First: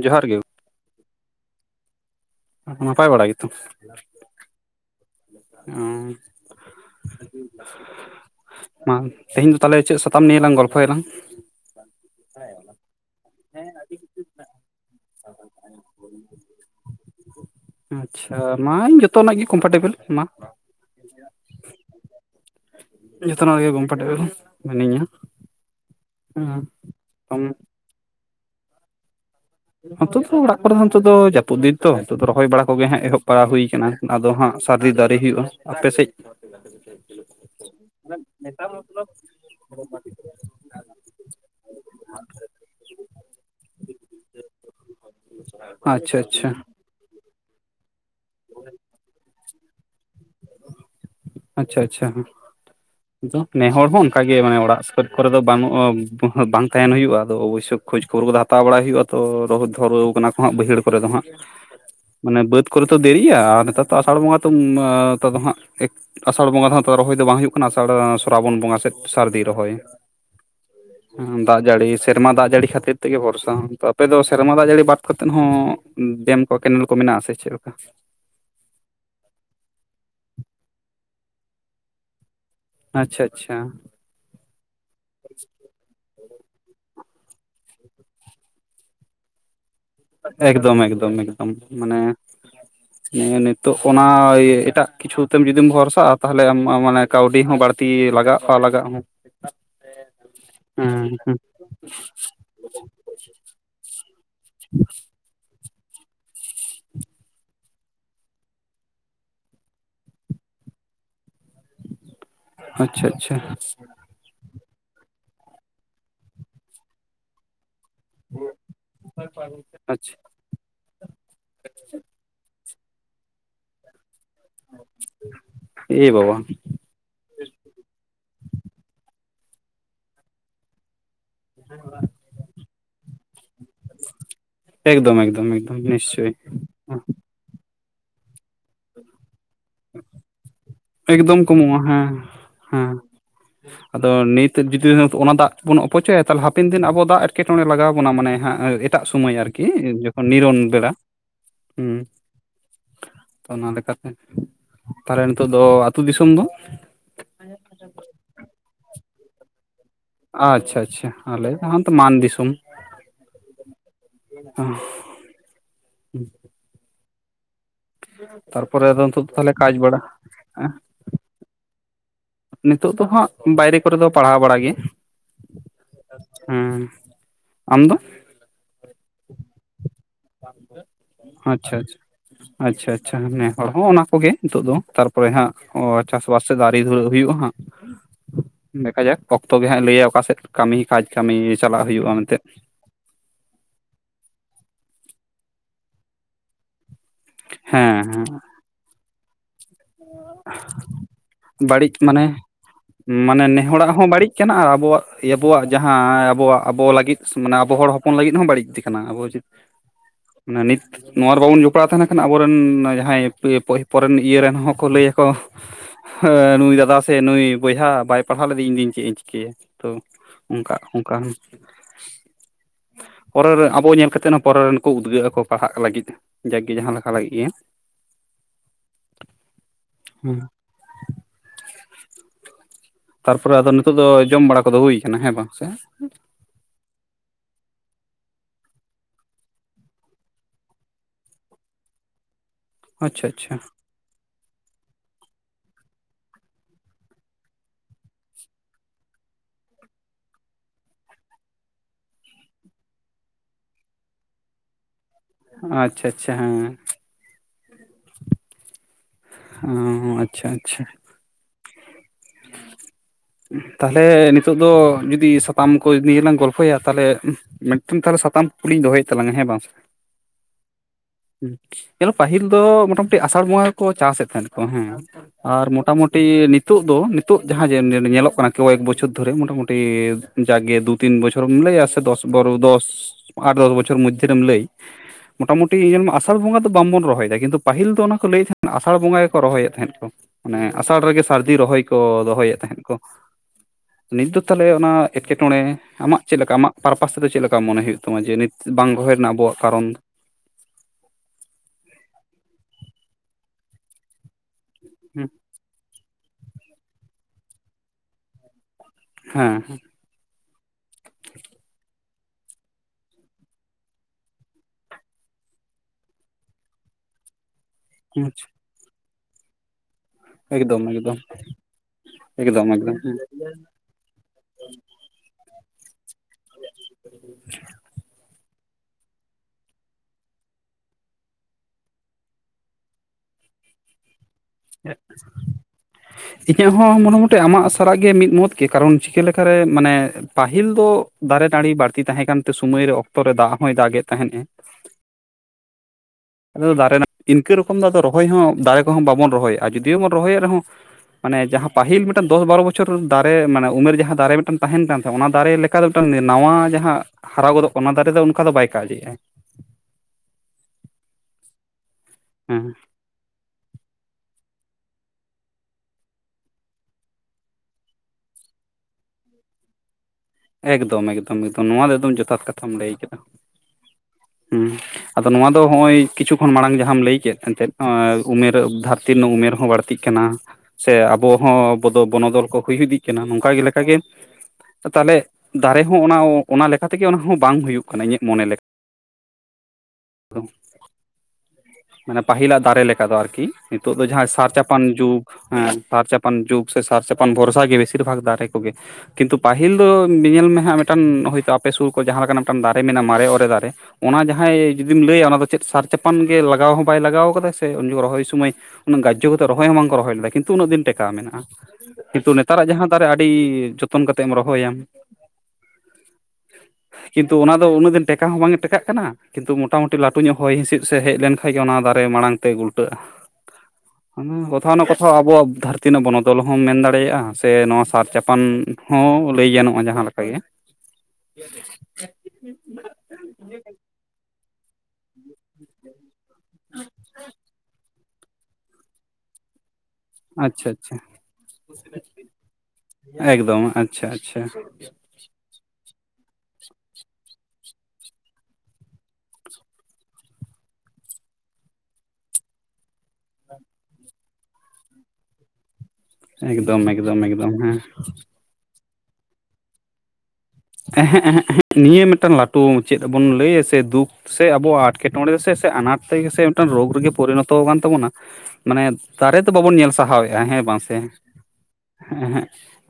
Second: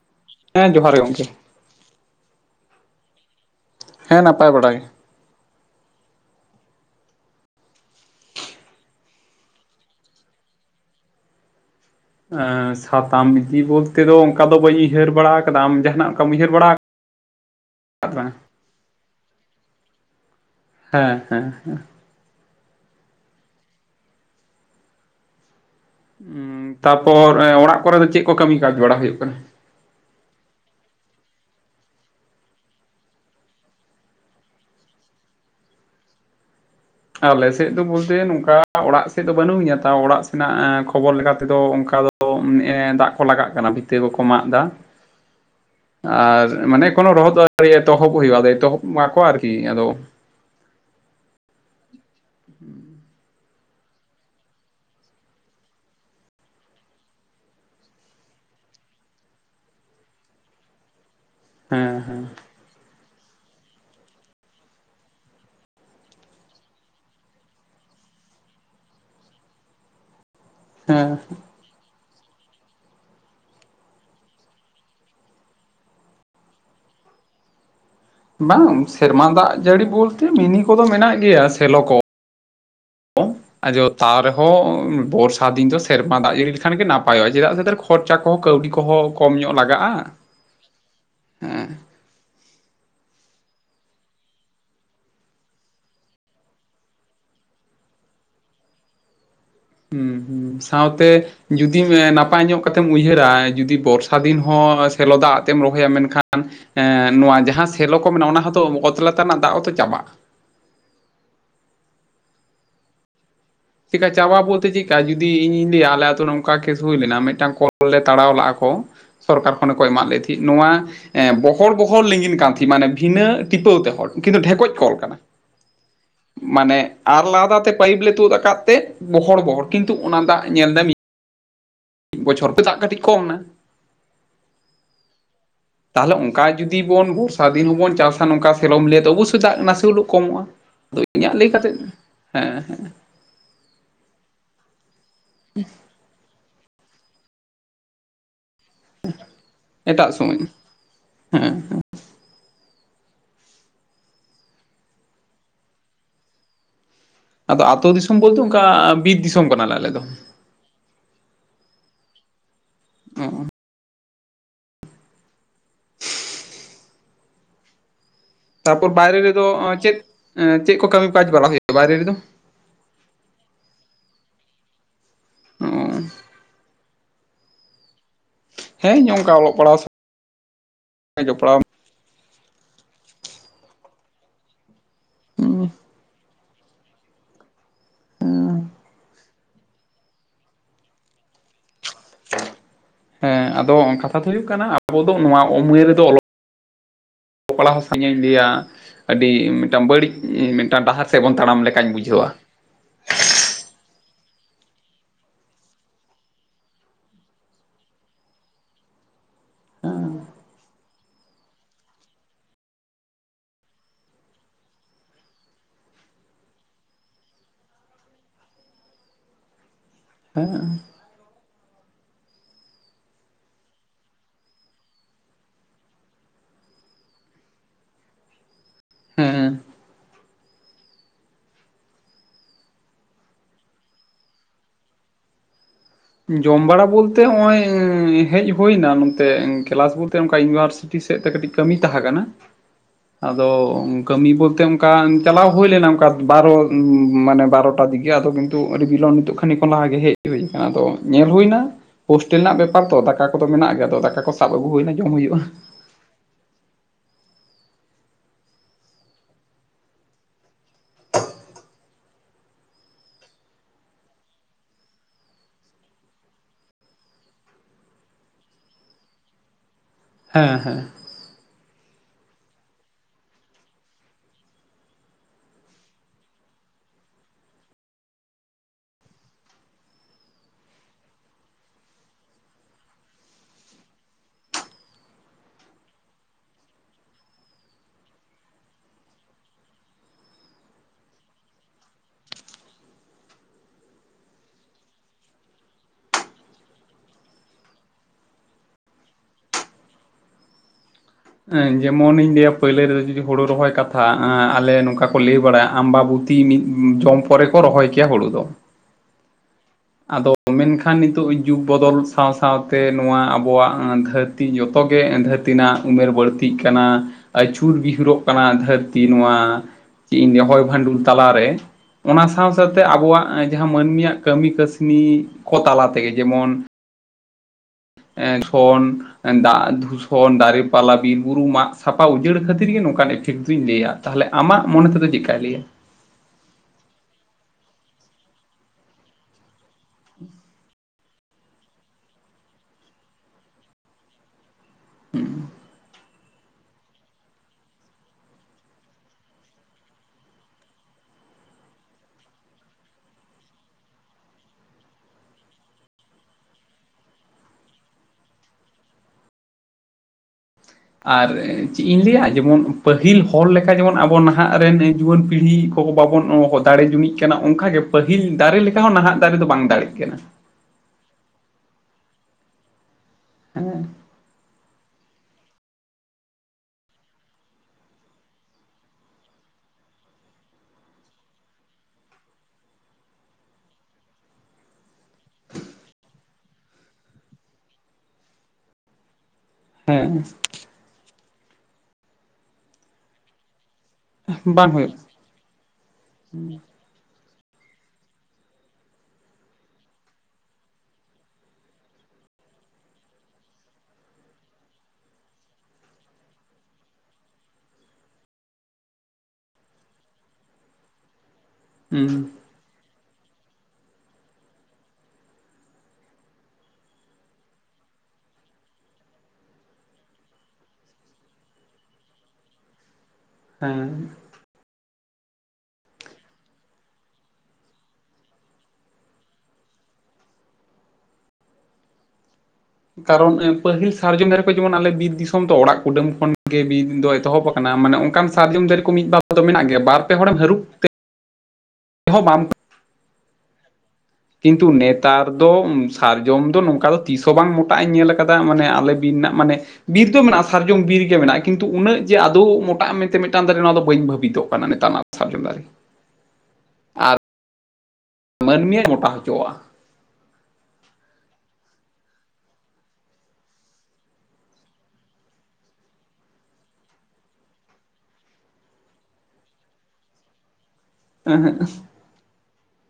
ᱡᱚᱦᱟᱨ ᱜᱮ᱾ ᱦᱮᱸ ᱡᱚᱦᱟᱨ ᱜᱮ ᱜᱚᱝᱠᱮ᱾ ᱚᱸ ᱱᱟᱯᱟᱭ ᱵᱟᱲᱟ ᱜᱮᱛᱚ᱾ ᱦᱮᱸ ᱱᱟᱯᱟᱭ ᱵᱟᱲᱟ ᱜᱮ᱾ ᱚᱸᱻ᱾ ᱢᱟ‌ ᱛᱮᱦᱮᱧ ᱫᱚ ᱛᱟ ᱦᱮᱞᱮ ᱪᱮᱫ ᱥᱟᱛᱟᱢ ᱱᱤᱭᱟᱹᱞᱟᱝ ᱜᱚᱞᱯᱚ ᱭᱟᱞᱟᱝ᱾ ᱟᱸᱥ᱾ ᱥᱟᱛᱟᱢ ᱤᱫᱤ ᱵᱩᱞᱛᱮ ᱫᱚ ᱚᱱᱠᱟ ᱫᱚ ᱵᱟᱹᱧ ᱩᱭᱦᱟᱹᱨ ᱵᱟᱲᱟ ᱦᱟᱠᱟᱫᱟ ᱟᱢ ᱡᱟᱦᱟᱸ ᱱᱟᱜ ᱚᱱᱠᱟᱢ ᱩᱭᱦᱟᱹᱨ ᱵᱟᱲᱟᱼ ᱟᱪ ᱪᱷᱟ᱾ ᱢᱟᱧ ᱡᱚᱛᱚ ᱱᱟᱜ ᱜᱮ ᱠᱚᱢᱯᱮᱴᱮᱵᱮᱞ ᱢᱟ᱾ ᱦᱮᱸ ᱡᱚᱛᱚ ᱱᱟᱜ ᱨᱮ ᱜᱮ ᱠᱚᱢᱯᱷᱮᱴᱮᱵᱮᱞ ᱢᱤᱱᱟᱹᱧᱟ᱾ ᱩᱸ ᱛᱟᱯᱚᱨ ᱚᱲᱟᱜ ᱠᱚᱨᱮ ᱫᱚ ᱪᱮᱫ ᱠᱚ ᱠᱟᱢᱤ ᱠᱟᱡ ᱵᱟᱲᱟ ᱦᱩᱭᱩᱜ ᱠᱟᱱᱟ᱾ ᱱᱚᱛᱚᱜ ᱫᱚ ᱚᱲᱟᱜ ᱠᱚᱨᱮ ᱱᱤᱸᱛᱚᱜ ᱫᱚ ᱡᱟᱯᱩᱫ ᱫᱤᱱ ᱛᱚ ᱱᱤᱛ ᱫᱚ ᱨᱚᱦᱚᱭ ᱵᱟᱲᱟ ᱠᱚᱜᱮ ᱦᱟᱸᱜ ᱮᱦᱚᱵ ᱵᱟᱲᱟ ᱦᱩᱭ ᱠᱟᱱᱟ᱾ ᱟᱫᱚ ᱦᱟᱸᱜ ᱥᱟᱨᱫᱤ ᱫᱚᱨᱮ ᱦᱩᱭᱩᱜ-ᱟ, ᱟᱯᱮ ᱥᱮᱡ? ᱟᱞᱮ ᱥᱮᱫ ᱫᱚ ᱵᱩᱞᱛᱮ ᱱᱩᱝᱠᱟ ᱚᱲᱟᱜ ᱥᱮᱫ ᱫᱚ ᱵᱟᱹᱱᱩᱜ-ᱧᱟ ᱛᱟᱣ ᱚᱲᱟᱜ ᱥᱮᱱᱟᱜ ᱠᱷᱚᱵᱚᱨ ᱞᱮᱠᱟ ᱛᱮᱫᱚ ᱚᱱᱠᱟ ᱫᱚᱼᱼ ᱮᱸ ᱫᱟᱜ ᱠᱚ ᱞᱟᱜᱟᱜ ᱠᱟᱱᱟ ᱵᱤᱛᱟᱹ ᱠᱚᱠᱚ ᱢᱟᱜ ᱫᱟ᱾ [unintelligible] ᱟᱪᱪᱷᱟ ᱟᱨ ᱟᱪᱪᱷᱟ ᱢᱟᱱᱮ ᱠᱚᱱᱳ ᱨᱚᱦᱚ ᱫᱚ ᱟᱣᱨᱤ ᱮᱛᱚᱦᱚᱵ ᱦᱩᱭᱩᱜ-ᱟ, ᱟᱫᱚ ᱮᱛᱚᱦᱚᱵ ᱢᱟᱠᱚ ᱟᱨ ᱠᱤ ᱟᱫᱚᱼᱼ ᱟᱪ ᱪᱷᱟ ᱟᱪᱷᱟ ᱦᱟᱸ᱾ ᱦᱩᱸ᱾ ᱫᱚ ᱱᱮᱦᱚᱨ ᱦᱚᱸ ᱚᱱᱠᱟ ᱜᱮ ᱢᱟᱱᱮ ᱚᱲᱟᱜ ᱥᱮᱫ ᱠᱚᱨᱮ ᱫᱚ ᱵᱟᱱᱩᱜ-ᱟ ᱚ ᱵᱚ ᱵᱟᱝ ᱛᱟᱦᱮᱱ ᱦᱩᱭᱩᱜ-ᱟ ᱟᱫᱚ ᱚᱵᱚᱥᱚᱭᱼ ᱠᱷᱚᱡ ᱠᱷᱚᱵᱚᱨ ᱠᱚᱫᱚ ᱦᱟᱛᱟᱣ ᱵᱟᱲᱟᱭ ᱦᱩᱭᱩᱜ-ᱟ ᱛᱚ ᱨᱚᱦᱩ ᱫᱷᱚᱨᱟᱹᱣ ᱠᱟᱱᱟ ᱠᱚ ᱦᱟᱸᱜ ᱵᱟᱹᱭᱦᱟᱹᱲ ᱠᱚᱨᱮ ᱫᱚ ᱦᱟᱸᱜᱼ ᱦᱮᱸ ᱦᱮᱸ ᱢᱟᱱᱮ ᱵᱟᱹᱛ ᱠᱚᱨᱮ ᱛᱚ ᱫᱮᱨᱤᱜ-ᱟ ᱟᱨ ᱱᱮᱛᱟᱨ ᱫᱚ ᱟᱥᱟᱲ ᱵᱚᱸᱜᱟ ᱛᱚ ᱩᱢ ᱢᱟ ᱱᱮᱛᱟᱨ ᱫᱚ ᱦᱟᱸᱜ ᱮᱠᱼ ᱟᱥᱟᱲ ᱵᱚᱸᱜᱟ ᱫᱚ ᱦᱟᱸᱜ ᱛᱚ ᱨᱚᱦᱚᱭ ᱫᱚ ᱵᱟᱝ ᱦᱩᱭᱩᱜ ᱠᱟᱱᱟ ᱟᱥᱟᱲ ᱥᱟᱨᱟᱵᱚᱬ ᱵᱚᱸᱜᱟ ᱥᱮᱫ ᱥᱟᱨᱫᱤ ᱨᱚᱦᱚᱭ᱾ ᱦᱮᱸ᱾ ᱫᱟᱜ ᱡᱟᱲᱤ ᱥᱮᱨᱢᱟ ᱫᱟᱜ ᱡᱟᱲᱤ ᱠᱷᱟᱹᱛᱤᱨ ᱛᱮᱜᱮ ᱵᱷᱚᱨᱥᱟ ᱦᱚᱸ ᱟᱯᱮ ᱫᱚ ᱥᱮᱨᱢᱟ ᱫᱟᱜ ᱡᱟᱹᱲᱤ ᱵᱟᱫ ᱠᱟᱛᱮᱫ ᱦᱚᱸᱼᱼ ᱰᱮᱢ ᱠᱚ ᱠᱮᱱᱮᱞ ᱠᱚ ᱢᱮᱱᱟᱜ- ᱟ ᱥᱮ ᱪᱮᱫ ᱞᱮᱠᱟ? ᱵᱟᱝ ᱥᱮᱨᱢᱟ ᱫᱟᱜ ᱡᱟᱲᱤ ᱵᱩᱞᱛᱮ ᱢᱤᱱᱤ ᱠᱚ ᱫᱚ ᱢᱮᱱᱟᱜ ᱜᱮᱭᱟ ᱥᱮᱞᱚ ᱠᱚ᱾ ᱟᱪᱪᱷᱟ ᱟᱪᱪᱷᱟ᱾ ᱟᱫᱚ ᱛᱟᱣ ᱨᱮᱦᱚᱸ ᱚᱸ ᱵᱚᱨᱥᱟ ᱫᱤᱱ ᱫᱚ ᱥᱮᱨᱢᱟ ᱫᱟᱜ ᱡᱟᱹᱲᱤ ᱞᱮᱠᱷᱟᱱ ᱜᱮ ᱱᱟᱯᱟᱭᱚᱜ-ᱟ ᱪᱮᱫᱟᱜ ᱥᱮ ᱛᱮᱨ ᱠᱷᱚᱨᱪᱼᱼ ᱠᱷᱚᱨᱪᱟ ᱠᱚᱦᱚᱸ ᱠᱟᱹᱣᱰᱤ ᱠᱚᱦᱚᱸ ᱠᱚᱢ ᱧᱚᱜ ᱞᱟᱜᱟᱜ-ᱟ᱾ ᱮᱠᱫᱚᱢ ᱮᱠᱫᱚᱢ ᱮᱠᱫᱚᱢ ᱢᱟᱱᱮ᱾ ᱱᱤ ᱱᱤᱛᱚᱜ ᱚᱱᱟ ᱤᱭᱟᱹ ᱮᱴᱟᱜ ᱠᱤᱪᱷᱩ ᱛᱮᱢ ᱡᱩᱫᱤᱢ ᱵᱷᱚᱨᱥᱟᱜ-ᱟ ᱛᱟᱦᱚᱞᱮ ᱟᱢ ᱢᱟᱜ ᱢᱟᱱᱮᱼᱼ ᱠᱟᱣᱰᱤ ᱦᱚᱸ ᱵᱟᱲᱛᱤ ᱞᱟᱜᱟᱜ-ᱟ ᱞᱟᱜᱟᱜ ᱦᱚᱸ᱾ ᱩᱸ ᱦᱩᱸ ᱥᱟᱶᱛᱮ ᱦᱮᱸ ᱦᱮᱸ ᱡᱩᱫᱤᱢ ᱮᱸ ᱱᱟᱯᱟᱭ ᱧᱚᱜ ᱠᱟᱛᱮᱢ ᱩᱭᱦᱟᱹᱨᱟ ᱡᱩᱫᱤ ᱵᱚᱨᱥᱼᱼ ᱵᱟᱨᱥᱟ ᱫᱤᱱ ᱦᱚ ᱥᱮᱞᱚ ᱫᱟᱜ ᱛᱮᱢ ᱨᱚᱦᱚᱭᱟ ᱢᱮᱱᱠᱷᱟᱱ ᱮᱸ ᱱᱚᱣᱟ ᱡᱟᱦᱟᱸ ᱥᱮᱞᱚ ᱠᱚ ᱢᱮᱱᱟᱜ-ᱟ ᱚᱱᱟ ᱦᱚᱸᱛᱚ ᱚᱛ ᱞᱟᱛᱟ ᱨᱮᱱᱟᱜ ᱫᱟᱜ ᱦᱚᱸᱛᱚ ᱪᱟᱵᱟᱜ-ᱟ᱾ ᱟᱪᱪᱷᱟ ᱟᱪᱪᱷᱟ᱾ ᱪᱮᱠᱟ ᱪᱟᱵᱟ ᱵᱚᱞᱛᱮ ᱪᱮᱫ ᱠᱟ ᱡᱩᱫᱤ ᱤᱧᱤᱧ ᱞᱟᱹᱭᱟ ᱟᱞᱮ ᱟᱛᱳ ᱱᱚᱝᱠᱟ ᱠᱮᱥ ᱦᱩᱭ ᱞᱮᱱᱟ ᱢᱤᱫᱴᱟᱝ ᱠᱚᱞᱼᱼ ᱠᱚ ᱛᱟᱲᱟᱣ ᱞᱟᱜ-ᱟ ᱠᱚ ᱥᱚᱨᱠᱟᱨ ᱠᱷᱚᱱᱮ ᱠᱚ ᱮᱢᱟᱫ ᱟᱪᱪᱷᱟ ᱞᱮᱫ ᱛᱮᱸᱼᱼ ᱱᱚᱣᱟ ᱮᱸ ᱵᱚᱦᱚᱲ ᱵᱚᱦᱚᱲ ᱞᱤᱸᱜᱤᱱ ᱠᱟᱱ ᱛᱷᱤᱸ ᱢᱟᱱᱮ ᱵᱷᱤᱱᱟᱹ ᱴᱤᱯᱟᱹᱣ ᱛᱮ ᱦᱚᱲ᱾ ᱠᱤᱱᱛᱩ ᱰᱷᱮᱠᱚᱡ ᱠᱚᱞ ᱠᱟᱱᱟ ᱮ ᱵᱟᱵᱟ ᱢᱟᱱᱮ ᱟᱨ ᱞᱟᱫᱟ ᱛᱮ ᱯᱟᱹᱭᱤᱯ ᱞᱮ ᱛᱩᱫᱟᱼᱼ [inaudible] ᱵᱚᱦᱚᱲᱼᱵᱚᱦᱚᱲ ᱠᱤᱱᱛᱩᱜ ᱚᱱᱟ ᱫᱟᱜ ᱧᱮᱞ ᱫᱟ ᱢᱤᱫᱼᱼ [unintelligible] ᱵᱚᱪᱷᱚᱨ ᱯᱮ ᱫᱟᱜ ᱠᱟᱴᱤᱡ ᱠᱚᱢ ᱱᱟ᱾ ᱮᱠᱫᱚᱢ ᱮᱠᱫᱚᱢ ᱛᱟᱦᱚᱞᱮ ᱱᱤᱥᱪᱳᱭ ᱚᱱᱠᱟ ᱡᱩᱫᱤ ᱵᱚᱱ ᱵᱚᱨᱥᱟ ᱫᱤᱱ ᱦᱚᱸᱵᱚᱱ ᱪᱟᱥᱟ ᱱᱚᱝᱠᱟ ᱥᱮᱞᱚᱢ ᱞᱮ ᱛᱚ ᱚᱵᱚᱥᱼᱼ ᱫᱟᱜ ᱱᱟᱥᱮ ᱩᱥᱩᱞᱚᱜ ᱠᱚᱢᱚᱜ-ᱟ ᱮᱠᱫᱚᱢ ᱠᱚᱢᱚᱜᱼᱟ ᱦᱮᱸ ᱦᱮᱸ ᱼᱼ ᱟᱫᱚ ᱱᱤᱛ ᱡᱩᱫᱤ ᱚᱱᱟ ᱫᱟᱜ ᱵᱚᱱ ᱚᱯᱚᱪᱚᱭᱟ ᱛᱟᱦᱟᱞᱮ [inaudible] ᱦᱟᱯᱮᱱ ᱫᱤᱱ ᱟᱵᱚ ᱫᱟᱜ ᱮᱴᱠᱮᱴᱚᱬᱮ ᱞᱟᱜᱟᱣ ᱵᱚᱱᱟ ᱢᱟᱱᱮ ᱦᱟᱸᱜ᱾ [inaudible] ᱮᱴᱟᱜ ᱥᱚᱢᱚᱭ ᱟᱨᱠᱤ ᱮᱴᱟᱜ ᱡᱚᱠᱷᱚᱱ ᱥᱚᱢᱚᱭ ᱱᱤᱨᱚᱱ ᱵᱮᱲᱟ, ᱦᱮᱸ ᱦᱚᱸ ᱛᱚ ᱚᱱᱟ ᱞᱮᱠᱟᱛᱮ ᱛᱟᱦᱚᱞᱮ ᱱᱤᱛᱳ ᱫᱚ ᱟᱹᱛᱩ ᱫᱤᱥᱚᱢ ᱫᱚ? ᱟᱫᱚ ᱟᱹᱛᱩ ᱫᱤᱥᱚᱢ ᱵᱚᱞᱛᱮ ᱚᱱᱠᱟ ᱵᱤᱨ ᱫᱤᱥᱚᱢ ᱠᱟᱱᱟᱞᱮ ᱟᱞᱮ ᱫᱚ᱾ ᱟᱪᱪᱷᱟ ᱟᱪᱪᱷᱟ ᱟᱞᱮ ᱡᱟᱦᱟᱸ ᱛᱚ ᱢᱟᱱ ᱫᱤᱥᱚᱢ᱾ ᱚ ᱦ [unintelligible] [unintelligible] [unintelligible] ᱛᱟᱯᱚᱨ ᱟᱫᱚ ᱵᱟᱭᱨᱮ ᱱᱤᱛᱚᱜ ᱫᱚ ᱨᱮᱫᱚ ᱛᱟᱦᱚᱞᱮ ᱠᱟᱡ ᱪᱮᱫ ᱵᱟᱲᱟ ᱪᱮᱫ ᱠᱚ ᱠᱟᱹᱢᱤ ᱠᱟᱡᱽ ᱵᱟᱲᱟ ᱦᱩᱭᱩᱜᱭᱼᱟ ᱵᱟᱭᱨᱮ ᱨᱮᱫᱚ? ᱱᱤᱛᱚᱜ ᱫᱚ ᱦᱟᱸᱜ ᱵᱟᱭᱨᱮ ᱠᱚᱨᱮ ᱫᱚ ᱯᱟᱲᱦᱟᱣ ᱵᱟᱲᱟᱜ ᱜᱮ᱾ ᱚ ᱦᱮᱸ ᱟᱢ ᱫᱚ? ᱦᱮᱸ ᱤᱧ ᱚᱱᱠᱟ ᱚᱞᱚᱜ ᱯᱟᱲᱦᱟᱣ᱾ [inaudible] ᱥᱟᱶ ᱟᱪ ᱡᱚᱯᱲᱟᱣ ᱪᱷᱟ ᱟᱪ ᱪᱷᱟ ᱟᱪ ᱪᱷᱟ ᱟᱪ ᱪᱷᱟ ᱱᱮ ᱦᱚᱲ ᱦᱚᱸ ᱚᱱᱟ ᱠᱚᱜᱮ ᱱᱤᱛᱚᱜ ᱫᱚ। ᱛᱟᱨᱯᱚᱨᱮ ᱦᱟᱸᱜ ᱪᱟᱥᱵᱟᱥ ᱥᱮᱫ ᱫᱚ ᱟᱣᱨᱤ ᱫᱷ [inaudible] ᱦᱩᱭᱩᱜᱼᱟ ᱦᱟᱸᱜ ᱫᱮᱠᱷᱟ ᱡᱟᱠ ᱼ ᱛᱚᱵᱮ ᱦᱟᱸᱜ ᱞᱟᱹᱭᱟ ᱚᱠᱟᱥᱮᱫ ᱠᱟᱹᱢᱤ ᱠᱟᱡ ᱠᱟᱹᱢᱤ ᱪᱟᱞᱟᱜ ᱦᱩᱭᱩᱜᱼᱟ ᱢᱮᱱ ᱛᱮᱫ᱾ ᱦᱮᱸ ᱟᱫᱚ ᱠᱟᱛᱷᱟ ᱫᱚ ᱦᱩᱭᱩᱜ ᱠᱟᱱᱟ ᱟᱵᱚ ᱫᱚ ᱱᱚᱣᱟ ᱩᱢᱮᱨ ᱨᱮᱫᱚ ᱚᱞᱚᱜ ᱼ ᱠᱚᱲᱟ [inaudible] ᱦᱚᱸ ᱦᱮᱸ ᱥᱟᱺᱜᱤᱧ [unintelligible] ᱦᱮᱸ ᱞᱟᱹᱭᱟ ᱟᱹᱰᱤ ᱢᱤᱫᱴᱟᱝ ᱵᱟᱹᱲᱤᱡ ᱢᱤᱫᱴᱟᱝ ᱰᱟᱦᱟᱨ ᱥᱮᱫ ᱵᱚᱱ ᱛᱟᱲᱟᱢ ᱞᱮᱠᱟᱧ ᱵᱟᱹᱲᱤᱡ ᱵᱩᱡᱷᱟᱹᱣᱟ᱾ ᱢᱟᱱᱮ ᱢᱟᱱᱮ ᱱᱮᱦᱚᱱᱟᱜ ᱦᱚᱸ ᱵᱟᱹᱲᱤᱡ ᱠᱟᱱᱟ ᱟᱨ ᱟᱵᱚᱣᱟᱜ ᱟᱵᱚᱣᱟᱜ ᱡᱟᱦᱟᱸ ᱟᱵᱚᱣᱟᱜ ᱟᱵᱚ ᱞᱟᱹᱜᱤᱫ ᱼᱼ ᱢᱟᱱᱮ ᱟᱵᱚ ᱦᱚᱲ ᱦᱚᱯᱚᱱ ᱞᱟᱹᱜᱤᱫ ᱦᱚᱸ ᱵᱟᱹᱲᱤᱡ ᱤᱫᱤ ᱠᱟᱱᱟ ᱟᱵᱚ [inaudible] ᱢᱟᱱᱮ ᱱᱤᱛ ᱱᱚᱣᱟ ᱨᱮ ᱵᱟᱵᱚᱱ ᱡᱚᱯᱲᱟᱣ ᱛᱟᱦᱮᱱ ᱠᱷᱟᱱ ᱟᱵᱚᱨᱮᱱ ᱡᱟᱦᱟᱸᱭ [inaudible] ᱯᱚᱨᱮᱱ ᱤᱭᱟᱹᱮᱱ ᱦᱚᱸᱼᱼ ᱠᱚ ᱞᱟᱹᱭ ᱟᱠᱚ ᱱᱩᱭ ᱫᱟᱫᱟ ᱥᱮ ᱱᱩᱭ ᱵᱚᱭᱦᱟ ᱵᱟᱭ ᱯᱟᱲᱦᱟᱣ ᱞᱮᱫᱤᱫᱤᱧ ᱤᱧᱫᱚ ᱪᱮᱫ ᱤᱧ ᱪᱤᱠᱟᱹᱭᱟ ᱱᱤᱛᱚᱜ ᱦᱮᱸ ᱚᱱᱠᱟ ᱚᱱᱠᱟᱱ ᱯᱚᱨᱮ ᱨᱮ ᱟᱵᱚ ᱧᱮᱞ ᱠᱟᱛᱮᱫ ᱦᱚᱸ ᱯᱚᱨᱮ ᱨᱮᱱ ᱠᱚ ᱩᱫᱽᱜᱟᱹᱜ ᱟᱠᱚ ᱯᱟᱲᱦᱟᱜ ᱞᱟᱹᱜᱤᱫ᱾ ᱡᱟᱜ ᱜᱮ ᱡᱟᱦᱟᱸ ᱞᱮᱠᱟ ᱞᱟᱹᱜᱤᱫ ᱜᱮᱭᱟ [unintelligible] ᱦᱮᱸ ᱛᱟᱨᱯᱚᱨᱮ ᱟᱫᱚ ᱱᱤᱛᱚᱜ ᱫᱚ ᱡᱚᱢ ᱵᱟᱲᱟ ᱠᱚᱫᱚ ᱦᱩᱭ ᱟᱠᱟᱱᱟ ᱦᱮᱸ ᱵᱟᱝ ᱥᱮ? ᱡᱚᱢ ᱵᱟᱲᱟ ᱵᱚᱞᱛᱮ ᱱᱚᱜ ᱚᱭ ᱦᱮᱡ ᱦᱩᱭ ᱮᱱᱟ ᱱᱚᱛᱮ ᱠᱮᱞᱟᱥ ᱵᱚᱞᱛᱮ ᱚᱱᱠᱟ ᱤᱭᱩᱱᱤᱵᱷᱟᱨᱥᱤᱴᱤ [unintelligible] ᱴᱤ ᱥᱮᱫ ᱛᱮ [inaudible] ᱠᱟᱹᱴᱤᱡ ᱠᱟᱹᱢᱤ ᱛᱟᱦᱮᱸ ᱠᱟᱱᱟ। [inaudible] ᱟᱫᱚᱻ ᱟᱪᱪᱷᱟ ᱠᱟᱹᱢᱤ ᱵᱚᱞᱛᱮ ᱚᱱᱠᱟ ᱪᱟᱞᱟᱣ ᱦᱩᱭ ᱞᱮᱱᱟ ᱚᱱᱠᱟ ᱵᱟᱨᱚ ᱢᱟᱱᱮ ᱵᱟᱨᱚᱴᱟ ᱫᱤᱠᱜᱮ ᱟᱫᱚ ᱠᱤᱱᱛᱩ ᱟᱹᱰᱤ ᱵᱤᱞᱚᱱ ᱱᱤᱛᱚᱜ ᱼ ᱛᱟᱱᱤ [unintelligible] ᱠᱚ ᱞᱟᱦᱟ ᱜᱮ ᱦᱮᱡ ᱦᱩᱭᱩ ᱟᱠᱟᱱᱟ ᱟᱫᱚ ᱼ ᱧᱮᱞ ᱦᱩᱭ ᱮᱱᱟ ᱦᱚᱥᱴᱮᱞ ᱨᱮᱱᱟᱜ ᱵᱮᱯᱟᱨ ᱛᱚ ᱫᱟᱠᱟ ᱠᱚᱫᱚ ᱢᱮᱱᱟᱜ ᱜᱮᱭᱟ ᱟᱫᱚ ᱫᱟᱠᱟ ᱠᱚ ᱥᱟᱵ ᱟᱹᱜᱩ ᱦᱩᱭᱱᱟ ᱡᱚᱢ ᱦᱩᱭᱩᱜᱼᱟ। ᱟᱪ ᱪᱷᱟ ᱟᱪ ᱪᱷᱟ ᱦᱮᱸ ᱦᱚᱸ ᱟᱪ ᱪᱷᱟ ᱟᱪ ᱪᱷᱟ ᱦᱮᱸ [inaudible] ᱛᱟᱦᱚᱞᱮ ᱱᱤᱛᱚᱜ ᱫᱚ ᱡᱩᱫᱤ ᱥᱟᱛᱟᱢ ᱠᱚ ᱱᱤᱭᱟᱹᱞᱟᱝ ᱜᱚᱞᱯᱚᱭᱟ ᱛᱟᱦᱚᱞᱮ ᱼ ᱢᱤᱫᱴᱟᱝ ᱛᱟᱦᱚᱞᱮ ᱥᱟᱛᱟᱢ ᱠᱩᱠᱞᱤᱧ ᱫᱚᱦᱚᱭᱮᱫ ᱛᱟᱞᱟᱝᱟ ᱦᱮᱸ ᱵᱟᱝ? ᱦᱮᱸ ᱦᱮᱸ ᱧᱮᱞᱚ [inaudible] ᱯᱟᱹᱦᱤᱞ ᱫᱚ ᱢᱚᱴᱟᱢᱚᱴᱤ ᱟᱥᱟᱲ ᱵᱚᱸᱜᱟ ᱜᱮᱠᱚ ᱪᱟᱥᱮᱫ ᱛᱟᱦᱮᱸᱫ ᱠᱚ ᱦᱮᱸ। ᱟᱨ ᱢᱚᱴᱟᱢᱚᱴᱤ ᱱᱤᱛᱚᱜ ᱫᱚ ᱼ ᱱᱤᱛᱚᱜ ᱡᱟᱦᱟᱸ ᱡᱮ ᱧᱮᱞᱚᱜ ᱠᱟᱱᱟ ᱠᱚᱭᱮᱠ ᱵᱚᱪᱷᱚᱨ ᱫᱷᱚᱨᱮ ᱢᱚᱴᱟᱢᱚᱴᱤ ᱡᱟᱠ ᱜᱮ ᱫᱩᱛᱤᱱ ᱵᱚᱪᱷᱚᱨ ᱼ ᱵᱚᱪᱷᱚᱨ ᱮᱢ [inaudible] ᱞᱟᱹᱭᱟ ᱥᱮ ᱫᱚᱥ ᱵᱟᱨ ᱫᱚᱥ ᱟᱴ ᱫᱚᱥ ᱵᱚᱪᱷᱚᱨ ᱢᱚᱪᱟᱹᱫ ᱨᱮᱢ ᱞᱟᱹᱭ ᱢᱚᱴᱟᱢᱩᱴᱤ ᱧᱮᱞ ᱢᱮ ᱟᱥᱟᱲ ᱵᱚᱸᱜᱟ ᱫᱚ ᱵᱟᱝᱵᱚᱱ ᱨᱚᱦᱚᱭᱮᱫᱟ ᱠᱤᱱᱛᱩ ᱯᱟᱹᱦᱤᱞ ᱫᱚ ᱚᱱᱟ ᱠᱚ ᱞᱟᱹᱭᱮᱫ ᱛᱟᱦᱮᱸᱫᱱᱟ ᱟᱥᱟᱲ ᱵᱚᱸᱜᱟ ᱜᱮᱠᱚ ᱨᱚᱦᱚᱭᱮᱫ ᱛᱟᱦᱮᱸᱫ ᱠᱚ। ᱢᱟᱱᱮ ᱟᱥᱟᱲ ᱨᱮᱜᱮ ᱥᱟᱹᱨᱫᱤ ᱨᱚᱦᱚᱭ ᱠᱚ ᱫᱚᱦᱚᱭᱮᱫ ᱛᱟᱦᱮᱸᱫ ᱠᱚ। ᱱᱤᱛ ᱫᱚ ᱛᱟᱦᱚᱞᱮ ᱚᱱᱟ ᱮᱴᱠᱮᱴᱚᱬᱮ ᱟᱢᱟᱜ ᱪᱮᱫ ᱞᱮᱠᱟ ᱟᱢᱟᱜ ᱯᱟᱨᱯᱟᱥ ᱛᱮᱫᱚ ᱪᱮᱫ ᱞᱮᱠᱟ ᱢᱚᱱᱮ ᱦᱩᱭᱩᱜ ᱛᱟᱢᱟ ᱡᱮ ᱱᱤᱛ ᱵᱟᱝ ᱨᱚᱦᱚᱭᱱᱟ ᱟᱵᱚᱣᱟᱜ ᱠᱟᱨᱚᱱ ᱡᱮᱢᱚᱱᱤᱧ ᱞᱟᱹᱭᱟ ᱯᱩᱭᱞᱩ ᱨᱮᱫᱚ ᱡᱩᱫᱤ ᱦᱩᱲᱩ ᱨᱚᱦᱚᱭ ᱠᱟᱛᱷᱟ ᱟᱞᱮ ᱱᱚᱝᱠᱟ ᱠᱚ ᱦᱮᱸ ᱞᱟᱹᱭ ᱵᱟᱲᱟᱭᱟ ᱟᱢᱵᱟᱵᱩᱤ ᱛᱤ ᱡᱚᱢ ᱯᱚᱨᱮ ᱠᱚ ᱨᱚᱦᱚᱭ ᱠᱮᱭᱟ ᱦᱩᱲᱩ ᱫᱚ ᱦᱮᱸ ᱮᱸ ᱟᱫᱚ ᱢᱮᱱᱠᱷᱟᱱ ᱱᱤᱛᱚᱜ ᱡᱩᱜ ᱵᱚᱫᱚᱞ ᱥᱟᱶ ᱥᱟᱶ ᱥᱟᱶᱛᱮ ᱱᱚᱣᱟ ᱟᱵᱚᱣᱟᱜ ᱫᱷᱟᱹᱨᱛᱤ ᱡᱚᱛᱚᱜᱮ ᱫᱷᱟᱹᱨᱛᱤ ᱨᱮᱱᱟᱜ ᱩᱢᱮᱨ ᱵᱟᱹᱲᱛᱤᱜ ᱠᱟᱱᱟ ᱟᱹᱪᱩᱨ ᱵᱤᱦᱩᱨᱚᱜ ᱠᱟᱱᱟ ᱫᱷᱟᱹᱨᱛᱤ ᱱᱚᱣᱟ ᱪᱮᱫ ᱤᱧ ᱦᱚᱭ ᱮᱠᱫᱚᱢ ᱵᱷᱟᱱᱰᱩᱞ ᱮᱠᱫᱚᱢ ᱛᱟᱞᱟᱨᱮ ᱚᱱᱟ ᱥᱟᱶ ᱮᱠᱫᱚᱢ ᱥᱟᱶᱛᱮ ᱮᱠᱫᱚᱢ ᱟᱵᱚᱣᱟᱜ ᱡᱟᱦᱟᱸ ᱢᱟᱹᱱᱢᱤᱭᱟᱜ ᱠᱟᱹᱢᱤ ᱠᱟᱹᱥᱤ ᱱᱤ ᱠᱚ ᱛᱟᱞᱟ ᱛᱮᱜᱮ ᱡᱮᱢᱚᱱ [unintelligible] ᱯᱷᱚᱱ ᱫᱟᱜ ᱫᱷᱩᱥᱚᱱ ᱫᱟᱨᱮ ᱯᱟᱞᱟ ᱵᱤᱨ ᱵᱩᱨᱩ ᱢᱟᱜ ᱥᱟᱯᱷᱟ ᱩᱡᱟᱹᱲ ᱠᱷᱟᱹᱛᱤᱨ ᱜᱮ ᱱᱚᱝᱠᱟᱱ ᱮᱯᱷᱮᱠᱴ ᱫᱩᱧ ᱞᱟᱹᱭᱟ᱾ ᱛᱟᱦᱞᱮ ᱟᱢᱟᱜ ᱢᱚᱱᱮ ᱛᱮᱫᱚ ᱪᱤᱠᱟᱭ ᱞᱟᱭᱟ? ᱤᱧᱟᱹᱜ ᱦᱚᱸ ᱢᱚᱴᱟᱢᱩᱴᱤ ᱟᱢᱟᱜ ᱟᱥᱨᱟ ᱜᱮ ᱢᱤᱫ ᱢᱚᱦᱚᱛ ᱜᱮ ᱠᱟᱨᱚᱱ ᱪᱤᱠᱟᱹ ᱞᱮᱠᱟ ᱨᱮ ᱢᱟᱱᱮ ᱯᱟᱹᱦᱤᱞ ᱫᱚ ᱫᱟᱨᱮ ᱱᱟᱹᱲᱤ ᱵᱟᱹᱲᱛᱤ ᱛᱟᱦᱮᱸ ᱠᱟᱱᱛᱮ ᱥᱚᱢᱚᱭ ᱨᱮ ᱚᱠᱛᱚ ᱨᱮ ᱫᱟᱜ ᱦᱚᱸᱭ ᱫᱟᱜ ᱮᱫ ᱛᱟᱦᱮᱸᱫ-ᱮ᱾ [unintelligible] ᱫᱟᱨᱮ [unintelligible] ᱤᱱᱠᱟᱹ ᱨᱚᱠᱚᱢ ᱫᱚ ᱨᱚᱦᱚᱭ ᱦᱚᱸ ᱫᱟᱨᱮ ᱠᱚᱦᱚᱸ ᱵᱟᱵᱚᱱ ᱨᱚᱦᱚᱭᱮᱫ-ᱟ ᱡᱩᱫᱤ ᱵᱚᱱ ᱨᱚᱦᱚᱭᱮᱫ ᱨᱮᱦᱚᱸ ᱢᱟᱱᱮ ᱡᱟᱦᱟᱸ ᱯᱟᱹᱦᱤᱞ ᱢᱤᱫᱴᱮᱱ ᱫᱚᱥ ᱵᱟᱨᱚ ᱵᱚᱪᱷᱚᱨ ᱫᱟᱨᱮ ᱢᱟᱱᱮ ᱩᱢᱮᱨ ᱡᱟᱦᱟᱸ ᱫᱟᱨᱮ ᱢᱤᱫᱴᱮᱱ ᱛᱟᱦᱮᱱ ᱠᱟᱱ ᱛᱟᱦᱮᱸᱫ ᱚᱱᱟ ᱫᱟᱨᱮ ᱞᱮᱠ ᱚᱱᱠᱟ ᱫᱚ ᱢᱤᱫᱴᱟᱝ ᱱᱟᱣᱟ ᱡᱟᱦᱟᱸ ᱦᱟᱨᱟ ᱜᱚᱫᱚᱜ ᱠᱟᱱᱟ ᱚᱱᱟ ᱫᱟᱨᱮ ᱫᱚ ᱚᱱᱠᱟ ᱫᱚ ᱵᱟᱭ ᱠᱟᱡᱽ ᱮᱫᱼᱟ᱾ ᱟᱨ ᱪᱮᱫ ᱤᱧ ᱞᱟᱹᱭᱟ ᱡᱮᱢᱚᱱ ᱦᱮᱸ ᱯᱟᱹᱦᱤᱞ ᱦᱚᱲ ᱞᱮᱠᱟ ᱡᱮᱢᱚᱱ ᱟᱵᱚ ᱱᱟᱦᱟᱜ ᱨᱤᱱ ᱡᱩᱣᱟᱹᱱ ᱯᱤᱲᱦᱤ ᱠᱚ ᱵᱟᱵᱚᱱ ᱫᱟᱲᱮ ᱡᱩᱢᱤᱜ ᱠᱟᱱᱟ ᱚᱱᱠᱟᱜᱮ ᱯᱟᱹᱦᱤᱞ ᱫᱟᱨᱮ ᱞᱮᱠᱟ ᱦᱚᱸ ᱱᱟᱦᱟᱜ ᱫᱟᱨᱮ ᱫᱚ ᱵᱟᱝ ᱫᱟᱨᱮᱜ ᱠᱟᱱᱟ ᱮᱠᱫᱚᱢ ᱮᱠᱫᱚᱢ ᱮᱠᱫᱚᱢ ᱱᱚᱣᱟ ᱫᱚ ᱮᱠᱫᱚᱢ ᱡᱚᱛᱷᱟᱛ ᱠᱟᱛᱷᱟᱢ ᱞᱟᱹᱭ ᱠᱮᱫ ᱫᱟ ᱦᱮᱸ ᱦᱩᱸ ᱟᱫᱚ ᱱᱚᱣᱟ ᱫᱚ ᱱᱚᱜ ᱚᱭ ᱠᱤᱪᱷᱩ ᱠᱷᱚᱱ ᱢᱟᱲᱟᱝ ᱡᱟᱦᱟᱸᱟᱢ ᱞᱟᱹᱭ ᱠᱮᱫ ᱮᱱᱛᱮᱜ ᱩᱢᱮᱨ ᱫᱷᱟᱹᱨᱛᱤ ᱨᱮᱱᱟᱜ ᱩᱢᱮᱨ ᱦᱚᱸ ᱵᱟᱹᱲᱛᱤ ᱞᱟᱹᱛᱤᱜ ᱠᱟᱱᱟ ᱥᱮ ᱟᱵᱚ ᱦᱚᱸ ᱟᱵ ᱵᱚᱱᱚᱫᱚᱞ ᱠᱚ ᱦᱩᱭ ᱤᱫᱤᱜ ᱠᱟᱱᱟ ᱱᱚᱝᱠᱟ ᱞᱮᱠᱟᱜᱮ ᱛᱟᱦᱞᱮ ᱫᱟᱨᱮ ᱦᱚᱸ ᱚᱱᱟ ᱚᱱᱟ ᱞᱮᱠᱟ ᱛᱮᱜᱮ ᱚᱱᱟᱦᱚᱸ ᱵᱟᱝ ᱦᱩᱭᱩᱜ ᱠᱟᱱᱟ ᱤᱧᱟᱹᱜ ᱢᱚᱱᱮ ᱞᱮᱠ ᱦᱮᱸ᱾ ᱢᱟᱱᱮ ᱯᱟᱹᱦᱤᱞᱟᱜ ᱫᱟᱨᱮ ᱞᱮᱠᱟ ᱫᱚ ᱟᱨᱠᱤ? ᱱᱤᱛᱚᱜ ᱫᱚ ᱡᱟᱦᱟᱸ ᱥᱟᱨ ᱵᱟᱝ ᱪᱟᱯᱟᱱ ᱦᱩᱭᱩᱜ ᱡᱩᱜᱽ᱾ ᱦᱮᱸ ᱥᱟᱨ ᱪᱟᱯᱟᱱ ᱡᱩᱜᱽ ᱥᱮ ᱥᱟᱨ ᱪᱟ [unintelligible] ᱵᱷᱚᱨᱥᱟ ᱜᱮ ᱵᱮᱥᱤᱨ ᱵᱷᱟᱜᱽ ᱫᱟᱨᱮ ᱠᱚᱜᱮ ᱠᱤᱱᱛᱩ ᱯᱟᱹᱦᱤᱞ ᱫᱚ ᱧᱮᱞ ᱢᱮ ᱦᱟᱸᱜ ᱢᱤᱫᱴᱟᱝ ᱦᱳᱭᱛᱳ ᱟᱯᱮ ᱥᱩᱨ ᱠᱚ ᱡᱟᱦᱟᱸ ᱞᱮᱠᱟᱱᱟᱜ ᱢᱤᱫᱴᱟᱝ ᱫᱟᱨᱮ ᱢᱮᱱᱟᱜᱼᱟ ᱢᱟᱨᱮ ᱚᱨᱮ ᱫᱟᱨᱮ᱾ ᱚᱱᱟ ᱡᱟᱦᱟᱸᱭ ᱡᱩᱫᱤᱢ ᱞᱟᱹᱭᱟ ᱚᱱᱟ ᱫᱚ ᱪᱮᱫ ᱥᱟᱨ ᱪᱟᱯᱟᱱ ᱜᱮ ᱞᱟᱜᱟᱣ ᱦᱚᱸ ᱵᱟᱭ ᱞᱟᱜᱟᱣ ᱠᱟᱫᱟ ᱥᱮ ᱩᱱ ᱡᱚᱠᱷᱚᱱ ᱨᱚᱦᱚᱭ ᱥᱚᱢᱚᱭ ᱚᱱᱟ ᱜᱟᱡᱽᱡᱚ ᱠᱚᱫᱚ ᱨᱚᱦᱚᱭ ᱦᱚᱸ ᱵᱟᱝᱠᱚ ᱨᱚᱦᱚᱭ ᱞᱮᱫᱟ ᱠᱤᱱᱛᱩ ᱩᱱᱟᱹᱜ ᱫᱤᱱ ᱴᱮᱠᱟᱣ ᱢᱮᱱᱟᱜᱼᱟ᱾ ᱦᱮᱸ ᱠᱤᱱᱛᱩ ᱱᱮᱛᱟᱨᱟᱜ ᱡᱟᱦᱟᱸ ᱫᱟᱨᱮ ᱟᱹᱰᱤ ᱡᱚᱛᱚᱱ ᱠᱟᱛᱮᱜ ᱮᱢ ᱨᱚᱦᱚᱭᱟᱢ᱾ ᱠᱤᱱᱛᱩ ᱚᱱᱟ ᱫᱚ ᱩᱱᱟᱹᱜ ᱫᱤᱱ ᱴᱮᱠᱟ ᱦᱚᱸ ᱵᱟᱝ ᱴᱮᱠᱟᱜ ᱠᱟᱱᱟ᱾ ᱠᱤᱱᱛᱩ ᱢᱚᱴᱟᱢᱚᱴᱤ ᱞᱟᱹᱴᱩ ᱧᱚᱜ ᱦᱚᱭ ᱦᱤᱸᱥᱤᱫ ᱥᱮ ᱦᱮᱡ ᱞᱮᱱ ᱠᱷᱟᱡ ᱜᱮ ᱚᱱᱟ ᱫᱟᱨᱮ ᱢᱟᱲᱟᱝ ᱛᱮ ᱜᱳᱞᱴᱟᱹᱜᱼᱟ᱾ ᱦᱮᱸ᱾ ᱠᱚ ᱛᱷᱟᱣᱱᱟ ᱠᱚ ᱥᱟᱶ ᱟᱵᱚᱣᱟᱜ ᱫᱷᱟᱹᱨᱛᱤ ᱨᱮᱱᱟᱜ ᱵᱚᱱᱚᱫᱚᱞ ᱦᱚᱢ ᱢᱮᱱ ᱫᱟᱲᱮᱭᱟᱜᱼᱟ ᱥᱮ ᱱᱚᱶᱟ ᱥᱟᱨ ᱪᱟᱯᱟᱱ ᱦᱚᱸ ᱞᱟᱹᱭ ᱜᱟᱱᱚᱜᱼᱟ ᱡᱟᱦᱟᱸ ᱞᱮᱠᱟ ᱜᱮ᱾ ᱠᱟᱨᱚᱱ ᱯᱟᱹᱦᱤᱞ ᱥᱟᱨᱡᱚᱢ ᱫᱟᱨᱮ ᱠᱚ ᱡᱮᱢᱚᱱ ᱟᱞᱮ ᱵᱤᱨ ᱫᱤᱥᱚᱢ [unintelligible] ᱛᱚ ᱚᱲᱟᱜ ᱠᱩᱰᱟᱹᱢ ᱠᱷᱚᱱᱜ ᱜᱮ ᱵᱤᱫ ᱫᱚ ᱮᱛᱚᱦᱚᱵ ᱟᱠᱟᱱᱟ ᱢᱟᱱᱮ ᱚᱱᱠᱟᱱ ᱥᱟᱨᱡᱚᱢ ᱫᱟᱨᱮ ᱠᱚ ᱢᱤᱫ ᱵᱟᱨ ᱫᱚ ᱢᱮᱱᱟᱜ ᱜᱮᱭᱟ ᱵᱟᱨ ᱯᱮ ᱦᱚᱲᱮᱢ ᱦᱟᱹᱨᱩᱵ ᱟᱪᱷᱟ ᱟᱪᱷᱟ᱾ ᱛᱮᱦᱚᱸ ᱵᱟᱢ ᱮᱠᱫᱚᱢ ᱟᱪ ᱠᱤᱱᱛᱩ ᱱᱮᱛ ᱛᱟᱨ ᱫᱚ ᱥᱟᱨᱡᱚᱢ ᱫᱚ ᱱᱚᱝᱠᱟ ᱫᱚ ᱛᱤᱥ ᱦᱚᱸ ᱵᱟᱝ ᱢᱚᱴᱟᱜ ᱤᱧ ᱧᱮᱞ ᱟᱠᱟᱫᱟ ᱢᱟᱱᱮ ᱟᱞᱮ ᱵᱤᱨ ᱨᱮᱱᱟᱜ ᱢᱟᱱᱮ ᱵᱤᱨ ᱫᱚ ᱢᱮᱱᱟᱜᱼᱟ ᱥᱟᱨᱡᱚᱢ ᱵᱤᱨ ᱜᱮ ᱢᱮᱱᱟᱜᱼᱟ ᱠᱤᱱᱛᱩ ᱩᱱᱟᱹᱜ ᱡᱮ ᱟᱫᱚ ᱢᱚᱴᱟᱜ ᱢᱮᱱᱛᱮ ᱢᱤᱫᱴᱟᱝ ᱫᱟᱨᱮ ᱱᱚᱣᱟ ᱫᱚ ᱵᱟᱹᱧ ᱵᱷᱟᱹᱵᱤᱛᱚᱜ ᱠᱟᱱᱟ ᱱᱮᱛᱟᱨ ᱱᱟ ᱥᱟᱨᱡᱚᱢ ᱫᱟᱨᱮ᱾ ᱮᱠᱫᱚᱢ ᱮᱠᱫᱚᱢ ᱮᱠᱫᱚᱢ ᱦᱮᱸ᱾ ᱢᱟᱹᱱᱢᱤᱭᱮ ᱢᱚᱴᱟ ᱦᱚᱪᱚᱣᱟᱜᱼᱟ? ᱮᱸᱦᱮᱸᱜ ᱮᱸᱦᱮᱸᱜ ᱮᱸᱦᱮᱸᱜ ᱱᱤᱭᱟᱹ ᱢᱤᱫᱴᱟᱝ ᱞᱟᱴᱩ ᱢᱩᱪᱟᱹᱫ ᱨᱮ ᱵᱚᱱ ᱞᱟᱹᱭᱟ ᱥᱮ ᱫᱩᱠ ᱥᱮ ᱟᱵᱚᱣᱟᱜ ᱮᱴᱠᱮᱴᱚᱬᱮ ᱥᱮ ᱥᱮ ᱟᱱᱟᱴ ᱛᱮᱜᱮ ᱥᱮ ᱢᱤᱫᱴᱟᱱ ᱨᱚᱜᱽ ᱨᱮᱜᱮ ᱯᱚᱨᱤᱱᱚᱛᱚ ᱟᱠᱟᱱ ᱛᱟᱵᱚᱱᱟ? ᱢᱟᱱᱮ ᱫᱟᱨᱮ ᱫᱚ ᱵᱟᱵᱚᱱ ᱧᱮᱞ ᱥᱟᱦᱟᱣᱮᱫᱼᱟ ᱦᱮᱸ ᱵᱟᱝ ᱥᱮ? ᱩᱸᱦᱩᱸᱜ᱾ ᱩᱸᱦᱩᱸᱜ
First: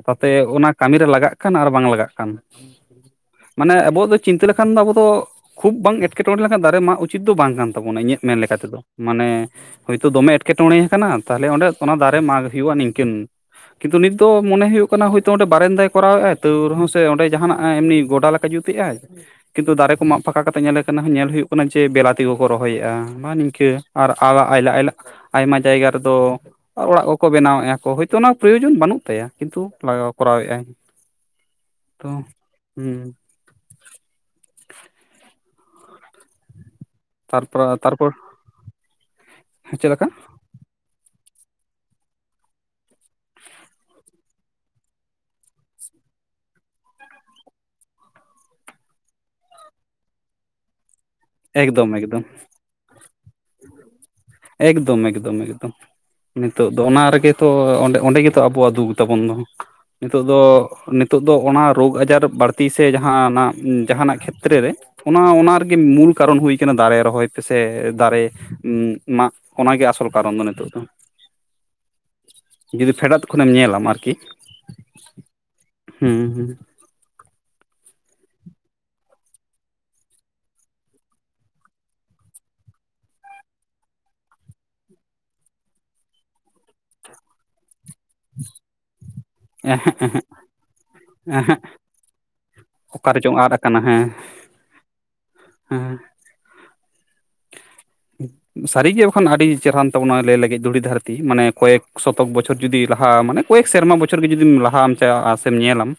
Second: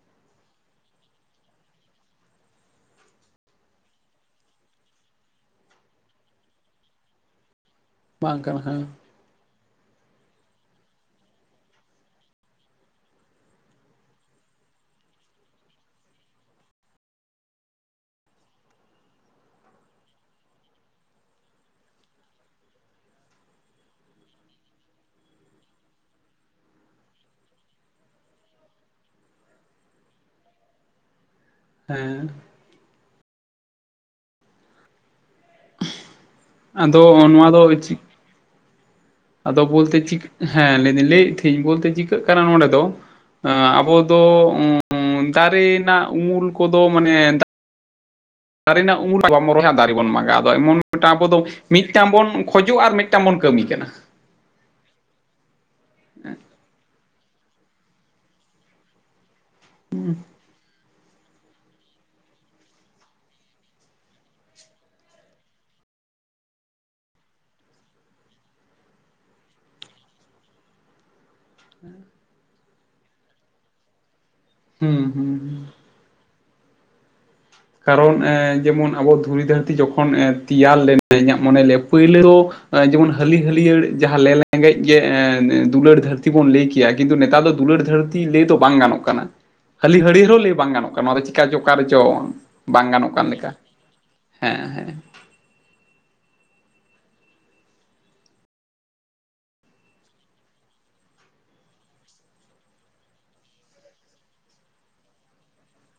ᱛᱟᱛᱮ ᱚᱱᱟ ᱠᱟᱹᱢᱤᱨᱮ ᱞᱟᱜᱟᱜ ᱠᱟᱱ ᱟᱨ ᱵᱟᱝ ᱞᱟᱜᱟᱜ ᱠᱟᱱ᱾ ᱢᱟᱱᱮ ᱟᱵᱚᱣᱟᱜ ᱫᱚ ᱪᱤᱱᱛᱟᱹ ᱞᱮᱠᱷᱟᱱ ᱫᱚ ᱟᱵᱚ ᱫᱚ ᱠᱷᱩᱵᱽ ᱵᱟᱝ ᱮᱴᱠᱮᱴᱚᱬᱮ ᱞᱮᱠᱷᱟᱱ ᱫᱟᱨᱮ ᱢᱟᱜ ᱩᱪᱤᱛ ᱫᱚ ᱵᱟᱝ ᱠᱟᱱ ᱛᱟᱵᱚᱱᱟ ᱤᱧᱟᱹᱜ ᱢᱮᱱ ᱵᱟᱝ ᱠᱟᱱᱟ ᱞᱮᱠᱟᱛᱮ ᱫᱚ ᱦᱮᱸ ᱢᱟᱱᱮ ᱦᱳᱭᱛᱳ ᱫᱚᱢᱮ ᱮᱴᱠᱮᱴᱚᱬᱮ ᱟᱠᱟᱱᱟ ᱛᱟᱦᱞᱮ ᱚᱸᱰᱮ ᱥᱚᱱᱟ ᱫᱟᱨᱮ ᱢᱟᱜᱽ ᱦᱩᱭᱩᱜᱼᱟ ᱱᱤᱝᱠᱟᱹᱱ ᱠᱤᱱᱛᱩ ᱱᱤᱛ ᱫᱚ ᱢᱚᱱᱮ ᱦᱩᱭᱩᱜ ᱠᱟᱱᱟ ᱦᱚᱭᱛᱳ ᱚᱸᱰᱮ ᱵᱟᱨᱮᱱᱫᱟᱭ ᱠᱚᱨᱟᱣᱮᱫᱼᱟ ᱛᱟᱹᱣ ᱨᱮ ᱦᱚᱸ ᱥᱮ ᱚᱸᱰᱮ ᱡᱟᱦᱟᱱᱟᱜ ᱮᱢᱱᱤ ᱜᱚᱰᱟ ᱞᱮᱠᱟ ᱡᱩᱛ ᱮᱫ-ᱟᱭ᱾ ᱠᱤᱱᱛᱩ ᱫᱟᱨᱮ ᱠᱚ ᱢᱟᱜ ᱯᱷᱟᱠᱟ ᱠᱟᱛᱮ ᱧᱮᱞᱮ ᱟᱠᱟᱱᱟ ᱧᱮᱞ ᱦᱩᱭᱩᱜ ᱠᱟᱱᱟ ᱪᱮ ᱵᱮᱞᱟᱛᱤᱠᱚ ᱠᱚ ᱨᱚᱦᱚᱭᱮᱫᱼᱟ ᱦᱳᱭ ᱱᱤᱝᱠᱟᱹ᱾ ᱟᱨ ᱟᱭᱢᱟ ᱡᱟᱭᱜᱟ ᱨᱮᱫᱚ ᱟᱨ ᱚᱲᱟᱜ ᱠᱚᱠᱚ ᱵᱮᱱᱟᱣᱮᱫᱼᱟ ᱠᱚ ᱦᱚᱭᱛᱚ ᱚᱱᱟ ᱯᱨᱚᱭᱚᱡᱚᱱ ᱵᱟᱹᱱᱩᱜ ᱛᱟᱭᱟ ᱠᱤᱱᱛᱩ ᱞᱟᱜᱟᱣ ᱠᱚᱨᱟᱣ ᱮᱫᱟᱭ ᱛᱚ ᱦᱮᱸ ᱦᱩᱸ ᱟᱫᱚ ᱱᱚᱣᱟ ᱛᱟᱨᱯᱚᱨ ᱫᱚ ᱪᱤ ᱛᱟᱨᱯᱚᱨ ᱟᱫᱚ ᱪᱮᱫ ᱵᱚᱞᱛᱮ ᱞᱮᱠᱟ ᱪᱤᱠᱟᱹᱜ ᱦᱮᱸ ᱞᱟᱹᱭᱫᱟᱧ ᱞᱟᱹᱭᱮᱫ ᱛᱟᱦᱮᱸᱱᱤᱧ ᱵᱚᱞᱛᱮ ᱪᱤᱠᱟᱹᱜ ᱠᱟᱱᱟ ᱱᱚᱰᱮ ᱫᱚ ᱟᱵᱚ ᱫᱚ ᱫᱟᱨᱮ ᱨᱮᱱᱟᱜ ᱩᱢᱩᱞ ᱠᱚᱫᱚ ᱢᱟᱱᱮ ᱫᱟᱨᱮ ᱨᱮᱱᱟᱜ ᱩᱢᱩᱞ ᱵᱟᱵᱚᱱ ᱨᱚᱦᱚᱭᱟ ᱫᱟᱨᱮ ᱵᱚᱱ ᱢᱟᱜᱟᱼᱟ ᱮᱢᱚᱱ ᱢᱤᱫᱟᱝ ᱟᱵᱚ ᱫᱚ ᱮᱠᱫᱚᱢ ᱢᱤᱫᱴᱟᱝ ᱮᱠᱫᱚᱢ ᱵᱚᱱ ᱠᱷᱚᱡᱚᱜ ᱟᱨ ᱢᱤᱫᱴᱟᱝ ᱵᱚᱱ ᱠᱟᱹᱢᱤ ᱠᱟᱱᱟ᱾ ᱮᱠᱫᱚᱢ ᱮᱠᱫᱚᱢ ᱮᱠᱫᱚᱢ᱾ ᱱᱤᱛᱚᱜ ᱫᱚ ᱚᱱᱟ ᱨᱮᱜᱮ ᱛᱚ ᱚᱸᱰᱮ ᱚᱸᱰᱮ ᱜᱮᱛᱚ ᱟᱵᱚᱣᱟᱜ ᱫᱩᱠ ᱛᱟᱵᱚᱱ ᱫᱚ᱾ ᱱᱤᱛᱚᱜ ᱫᱚ ᱱᱤᱛᱚᱜ ᱫᱚ ᱚᱱᱟ ᱨᱚᱜᱽ ᱟᱡᱟᱨ ᱵᱟᱹᱲᱛᱤ ᱥᱮ ᱡᱟᱦᱟᱱᱟᱜ ᱡᱟᱦᱟᱱᱟᱜ ᱠᱷᱮᱛᱨᱮ ᱨᱮ ᱚᱱᱟ ᱚᱱᱟ ᱨᱮᱜᱮ ᱢᱩᱞ ᱠᱟᱨᱚᱱ ᱦᱩᱭ ᱟᱠᱟᱱᱟ ᱫᱟᱨᱮ ᱨᱚᱦᱚᱭ ᱯᱮ ᱥᱮ ᱫᱟᱨᱮ ᱩᱸ ᱢᱟᱜ ᱚᱱᱟᱜᱮ ᱟᱥᱚᱞ ᱠᱟᱨᱚᱱ ᱫᱚ ᱱᱤᱛᱚᱜ ᱫᱚ᱾ [inaudible] ᱡᱩᱫᱤ ᱯᱷᱮᱰᱟᱛ ᱠᱷᱚᱱᱮᱢ ᱧᱮᱞᱟᱢ ᱟᱨᱠᱤ ᱦᱩᱸ ᱦᱩᱸ ᱦᱩᱸ ᱦᱩᱸ ᱦᱩᱸ ᱠᱟᱨᱚᱱ ᱮ ᱡᱮᱢᱚᱱ ᱟᱵᱚ ᱫᱷᱩᱲᱤ ᱫᱷᱟᱹᱨᱛᱤ ᱡᱚᱠᱷᱚᱱ ᱛᱮᱭᱟᱨ ᱞᱮᱱᱟ ᱤᱧᱟᱹᱜ ᱢᱚᱱᱮ ᱞᱟᱹᱭᱟ ᱯᱩᱭᱞᱩ ᱫᱚ ᱡᱮᱢᱚᱱ ᱦᱟᱹᱞᱤ ᱦᱟᱹᱞᱭᱟᱹᱲ ᱡᱟᱦᱟᱸ ᱞᱮ ᱨᱮᱸᱜᱮᱡ ᱜᱮ ᱫᱩᱞᱟᱹᱲ ᱫᱷᱟᱹᱨᱛᱤ ᱵᱚᱱ ᱞᱟᱹᱭ ᱠᱮᱭᱟ ᱠᱤᱱᱛᱩ ᱱᱮᱛᱟᱨ ᱫᱚ ᱫᱩᱞᱟᱹᱲ ᱫᱷᱟᱹᱨᱛᱤ ᱞᱟᱹᱭ ᱫᱚ ᱵᱟᱝ ᱜᱟᱱᱚᱜ ᱠᱟᱱᱟ ᱦᱟᱹᱞᱤ ᱦᱟᱹᱲᱭᱟᱹᱨ ᱦᱚᱸ ᱞᱟᱹᱭ ᱵᱟᱝ ᱜᱟᱱᱚᱜ ᱠᱟᱱᱟ ᱱᱚᱣᱟ ᱫᱚ ᱦᱩᱸ ᱪᱤᱠᱟ ᱚᱠᱟ ᱨᱮ ᱪᱚᱝ ᱚᱠᱟ ᱨᱮᱪᱚᱝ ᱟᱫ ᱟᱠᱟᱱᱟ ᱦᱮᱸ ᱦᱮᱸ ᱦᱮᱸ ᱦᱮᱸ [unintelligible] ᱥᱟᱹᱨᱤᱜᱮ ᱵᱟᱠᱷᱟᱱ ᱟᱹᱰᱤ ᱪᱮᱨᱦᱟ ᱨᱟᱱ ᱛᱟᱵᱚᱱᱟᱭ ᱞᱟᱹᱭ ᱞᱟᱹᱜᱤᱫ ᱫᱷᱩᱲᱤ ᱫᱷᱟᱹᱨᱛᱤ ᱢᱟᱱᱮ ᱠᱚᱭᱮᱠ ᱥᱚᱛᱚᱠ ᱵᱚᱪᱷᱚᱨ ᱡᱩᱫᱤ ᱞᱟᱦᱟ ᱢᱟᱱᱮ ᱠᱚᱭᱮᱠ ᱥᱮᱨᱢᱟ ᱵᱚᱪᱷᱚᱨ ᱜᱮ ᱡᱩᱫᱤᱢ ᱞᱟᱦᱟᱢ ᱪᱟᱞᱼᱟ ᱥᱮᱢ ᱧᱮᱞᱟᱢ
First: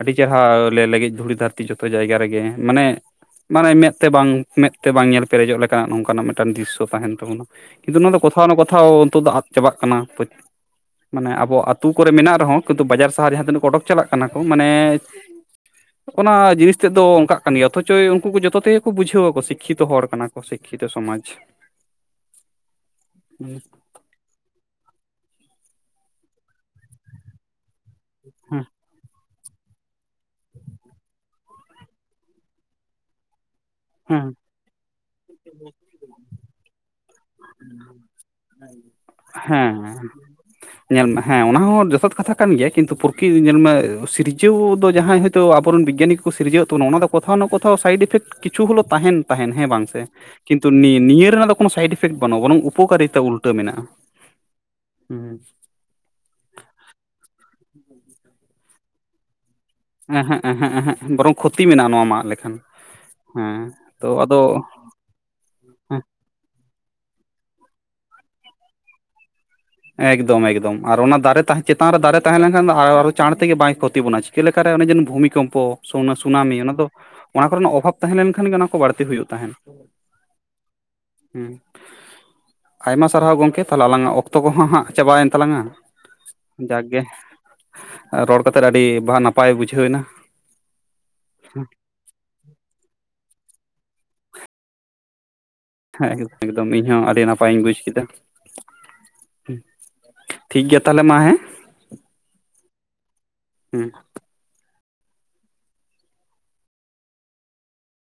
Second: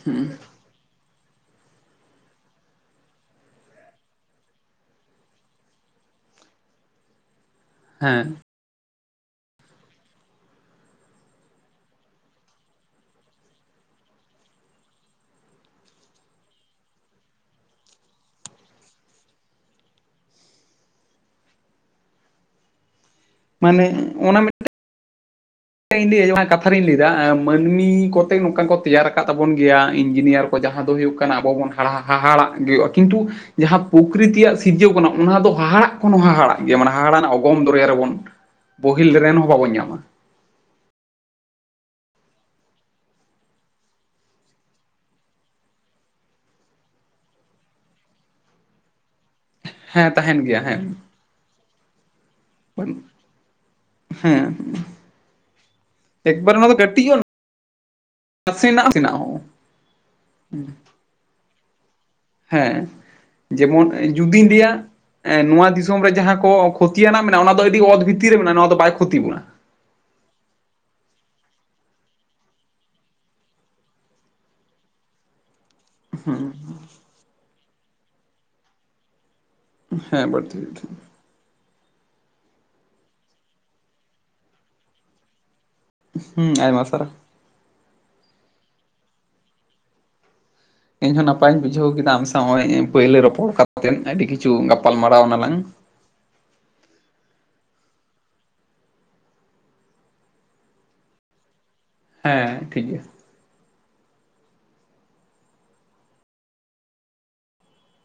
ᱟᱹᱰᱤ ᱪᱮᱨᱦᱟ ᱮ ᱞᱮᱸᱜᱮᱡ ᱫᱷᱩᱲᱤ ᱫᱷᱟᱹᱨᱛᱤ ᱡᱚᱛᱚ ᱡᱟᱭᱜᱟ ᱨᱮᱜᱮ ᱢᱟᱱᱮ ᱢᱟᱱᱮ ᱢᱮᱫ ᱛᱮ ᱵᱟᱝ ᱢᱮᱫ ᱛᱮ ᱵᱟᱝ ᱧᱮᱞ ᱯᱮᱨᱮᱡᱚᱜ ᱞᱮᱠᱟ ᱱᱚᱝᱠᱟᱱᱟᱜ ᱢᱤᱫᱴᱮᱱ ᱢᱤᱫᱴᱟᱱ ᱫᱨᱤᱥᱚ ᱛᱟᱦᱮᱱ ᱛᱟᱵᱚᱱᱟ ᱠᱤᱱᱛᱩ ᱱᱚᱣᱟ ᱫᱚ ᱦᱮᱸ ᱠᱚᱛᱷᱟᱣ ᱚᱱᱟ ᱠᱚᱛᱷᱟᱣ ᱱᱚᱜ ᱫᱚ ᱟᱫ ᱪᱟᱵᱟᱜ ᱠᱟᱱᱟ ᱢᱟᱱᱮ ᱟᱵᱚ ᱟᱛᱩ ᱠᱚᱨᱮ ᱢᱮᱱᱟᱜ ᱨᱮᱦᱚᱸ ᱠᱤᱱᱛᱩ ᱵᱟᱡᱟᱨ ᱥᱟᱦᱟᱨ ᱡᱟᱦᱟᱸ ᱛᱤᱱᱟᱹᱜ ᱠᱚ ᱚᱰᱚᱠ ᱪᱟᱞᱟᱜ ᱠᱟᱱᱟ ᱠᱚ ᱢᱟᱱᱮ ᱚᱱᱟ ᱡᱤᱱᱤᱥ ᱛᱮᱫ ᱫᱚ ᱚᱱᱠᱟᱜ ᱠᱟᱱ ᱜᱮᱭᱟ ᱚᱛᱷ ᱚᱪᱚᱭ ᱩᱱᱠᱩ ᱠᱚ ᱡᱚᱛᱚ ᱛᱮᱜᱮ ᱠᱚ ᱵᱩᱡᱷᱟᱹᱣ ᱟᱠᱚ ᱥᱤᱠ ᱠᱷᱤᱛᱚᱜ ᱦᱚᱲ ᱠᱟᱱᱟ ᱠᱚ ᱥᱤᱠ ᱠᱷᱤ ᱛᱤ ᱥᱚᱢᱟᱡ ᱢᱟᱱᱮ ᱚᱱᱟ ᱤᱧ ᱠᱟᱛᱷᱟ ᱨᱤᱧ ᱞᱟᱹᱭ ᱫᱟ ᱢᱟᱹᱱᱢᱤ ᱠᱚᱛᱮ ᱱᱚᱝᱠᱟ ᱠᱚ ᱛᱮᱭᱟᱨ ᱟᱠᱟᱱᱟ ᱠᱟᱜ ᱛᱟᱵᱚᱱ ᱜᱮᱭᱟ ᱤᱧᱡᱤᱱᱤᱭᱟᱨ ᱠᱚ ᱡᱟᱦᱟᱸ ᱫᱚ ᱦᱩᱭᱩᱜ ᱠᱟᱱᱟ ᱟᱵᱚ ᱵᱚᱱ ᱦᱟᱻᱦᱟᱦᱟᱲᱟᱜ ᱜᱮ ᱦᱩᱭᱩᱜᱼᱟ ᱠᱤᱱᱛᱩ ᱡᱟᱦᱟᱸ ᱦᱮᱸ ᱯᱚᱠᱨᱤᱛᱤᱭᱟᱜ ᱥᱤᱨᱡᱟᱹᱣ ᱠᱟᱱᱟ ᱚᱱᱟ ᱫᱚ ᱦᱟᱦᱟᱲᱟᱜ ᱠᱷᱚᱱ ᱦᱚᱸ ᱦᱟᱦᱟᱲᱟᱜ ᱜᱮᱭᱟ ᱢᱟᱱᱮ ᱦᱟᱦᱟᱲᱟᱜ ᱨᱮᱱᱟᱜ ᱚᱜᱚᱢ ᱫᱚᱨᱭᱟ ᱨᱮᱵᱚᱱ ᱵᱚᱦᱤᱞ ᱨᱮᱱ ᱦᱚᱸ ᱵᱟᱵᱚᱱ ᱦᱮᱸ ᱧᱟᱢᱟ ᱧᱮᱞ ᱢᱮ ᱦᱮᱸ ᱚᱱᱟ ᱦᱚᱸ ᱡᱚᱛᱷᱟᱛ ᱠᱟᱛᱷᱟ ᱠᱟᱱ ᱜᱮᱭᱟ ᱠᱤᱱᱛᱩ ᱯᱨᱚᱠᱤᱛ ᱧᱮᱞᱢᱮ ᱥᱤᱨᱡᱟᱹᱣ ᱫᱚ ᱡᱟᱦᱟᱸ ᱛᱚ ᱟᱵᱚᱨᱤᱱ ᱵᱮᱽᱜᱟᱭᱟᱱᱤᱠ ᱠᱚ ᱥᱤᱨᱡᱟᱹᱣ ᱛᱟᱵᱚ ᱚᱱᱟ ᱫᱚ ᱠᱚᱛᱷᱟ ᱱᱟ ᱠᱚᱛᱷᱟᱣ ᱱᱟ ᱥᱟᱭᱤᱰᱤ ᱮᱯᱷᱮᱠᱴ ᱠᱤᱪᱷᱩ ᱦᱚᱞᱚ ᱛᱟᱦᱮᱱ ᱛᱟᱦᱮᱱ ᱦᱮᱸ ᱵᱟᱝᱥᱮ ᱛᱟᱦᱮᱱ ᱜᱮᱭᱟ ᱠᱤᱱᱛᱩ ᱦᱮᱸ ᱱᱤᱭᱟᱹ ᱨᱮᱱᱟᱜ ᱫᱚ ᱠᱚᱱᱚ ᱥᱟᱭᱤᱰ ᱤᱯᱷᱮᱠᱴ ᱵᱟᱹᱱᱩᱜᱼᱟᱹᱱ [unintelligible] ᱦᱮᱸ ᱦᱩᱸ ᱮᱠᱵᱟᱨ ᱚᱱᱟ ᱫᱚ ᱠᱟᱹᱴᱤᱡᱼᱟ ᱱᱟᱥᱮᱱᱟᱜ ᱱᱟᱥᱮᱱᱟᱜ ᱦᱚᱸ ᱦᱮᱸ ᱦᱮᱸᱮᱸ ᱦᱸ ᱵᱚᱨᱚᱝ ᱠᱷᱚᱛᱤ ᱢᱮᱱᱟᱜᱼᱟ ᱱᱚᱣᱟ ᱢᱟᱜ ᱞᱮᱠᱟ ᱦᱮᱸ ᱡᱮᱢᱚᱱ ᱡᱩᱫᱤᱧ ᱞᱟᱹᱭᱼᱟ ᱱᱚᱣᱟ ᱦᱮᱸ ᱫᱤᱥᱚᱢ ᱨᱮ ᱡᱟᱦᱟᱸ ᱠᱚ ᱠᱷᱚᱛᱤᱭᱟᱱᱟᱜ ᱢᱮᱱᱟᱜᱼᱟ ᱚᱱᱟ ᱫᱚ ᱟᱹᱰᱤ ᱚᱛ ᱵᱷᱤᱛᱤᱨ ᱨᱮ ᱢᱮᱱᱟᱜᱼᱟ ᱱᱚᱣᱟ ᱫᱚ ᱵᱟᱭ ᱠᱷᱚᱛᱤ ᱵᱚᱱᱟ ᱮᱠᱫᱚᱢ ᱮᱠᱫᱚᱢ ᱟᱨ ᱚᱱᱟ ᱫᱟᱨᱮ ᱪᱮᱛᱟᱱ ᱨᱮ ᱫᱟᱨᱮ ᱛᱟᱦᱮᱸ ᱞᱮᱱᱠᱷᱟᱱ ᱫᱚ ᱟᱨ ᱪᱟᱬ ᱛᱮᱜᱮ ᱵᱟᱭ ᱠᱷᱚᱛᱤ ᱵᱚᱱᱟ ᱪᱮᱫ ᱞᱮᱠᱟ ᱨᱮ ᱚᱱᱮ ᱡᱮᱱᱚ ᱵᱷᱩᱢᱤ ᱠᱚᱢᱯᱚ ᱥᱩ ᱥᱩᱱᱟᱢᱤ ᱚᱱᱟ ᱫᱚ ᱚᱱᱟ ᱠᱚᱨᱮᱱᱟᱜ ᱚᱵᱷᱟᱵᱽ ᱛᱟᱦᱮᱸ ᱞᱮᱱ ᱠᱷᱟᱱ ᱜᱮ ᱚᱱᱟ ᱠᱚ ᱵᱟᱹᱲᱛᱤ ᱦᱩᱭᱩᱜ ᱛᱟᱦᱮᱸᱱ ᱦᱮᱸ ᱵᱟᱹᱲᱛᱤ ᱜᱮᱴ ᱦᱮᱸ ᱟᱭᱢᱟ ᱥᱟᱨᱦᱟᱣ ᱜᱚᱝᱠᱮ ᱛᱟᱦᱮᱞᱮ ᱟᱞᱟᱝᱟᱜ ᱚᱠᱛᱚ ᱠᱚᱦᱚᱸ ᱦᱟᱸᱜ ᱪᱟᱵᱟᱭᱮᱱ ᱛᱟᱞᱟᱝᱼᱟ ᱦᱩᱸ ᱟᱭᱢᱟ ᱡᱟᱠᱜᱮ ᱥᱟᱨᱦᱟᱣ ᱨᱚᱲ ᱠᱟᱛᱮ ᱟᱹᱰᱤ ᱱᱟᱯᱟᱭ ᱵᱩᱡᱷᱟᱹᱣ ᱮᱱᱟ ᱤᱧᱦᱚᱸ ᱱᱟᱯᱟᱭᱤᱧ ᱵᱩᱡᱷᱟᱹᱣ ᱠᱮᱫᱟ ᱟᱢ ᱥᱟᱶ ᱯᱳᱭᱞᱳ ᱨᱚᱯᱚᱲ ᱠᱟᱛᱮᱫ ᱟᱹᱰᱤ ᱠᱤᱪᱷᱩ ᱜᱟᱯᱟᱞ ᱢᱟᱨᱟᱨᱟᱣ ᱮᱱᱟᱞᱟᱝ ᱦᱮᱸ ᱮᱠᱫᱚᱢ ᱤᱧ ᱦᱚᱸ ᱟᱹᱰᱤ ᱱᱟᱯᱟᱭ ᱤᱧ ᱵᱩᱡᱽ ᱠᱮᱫᱟ ᱴᱷᱤᱠ ᱜᱮᱭᱟ ᱛᱟᱦᱚᱞᱮ ᱢᱟ ᱦᱮᱸ ᱦᱮᱸ ᱴᱷᱤᱠ ᱜᱮᱭᱟ [unintelligible]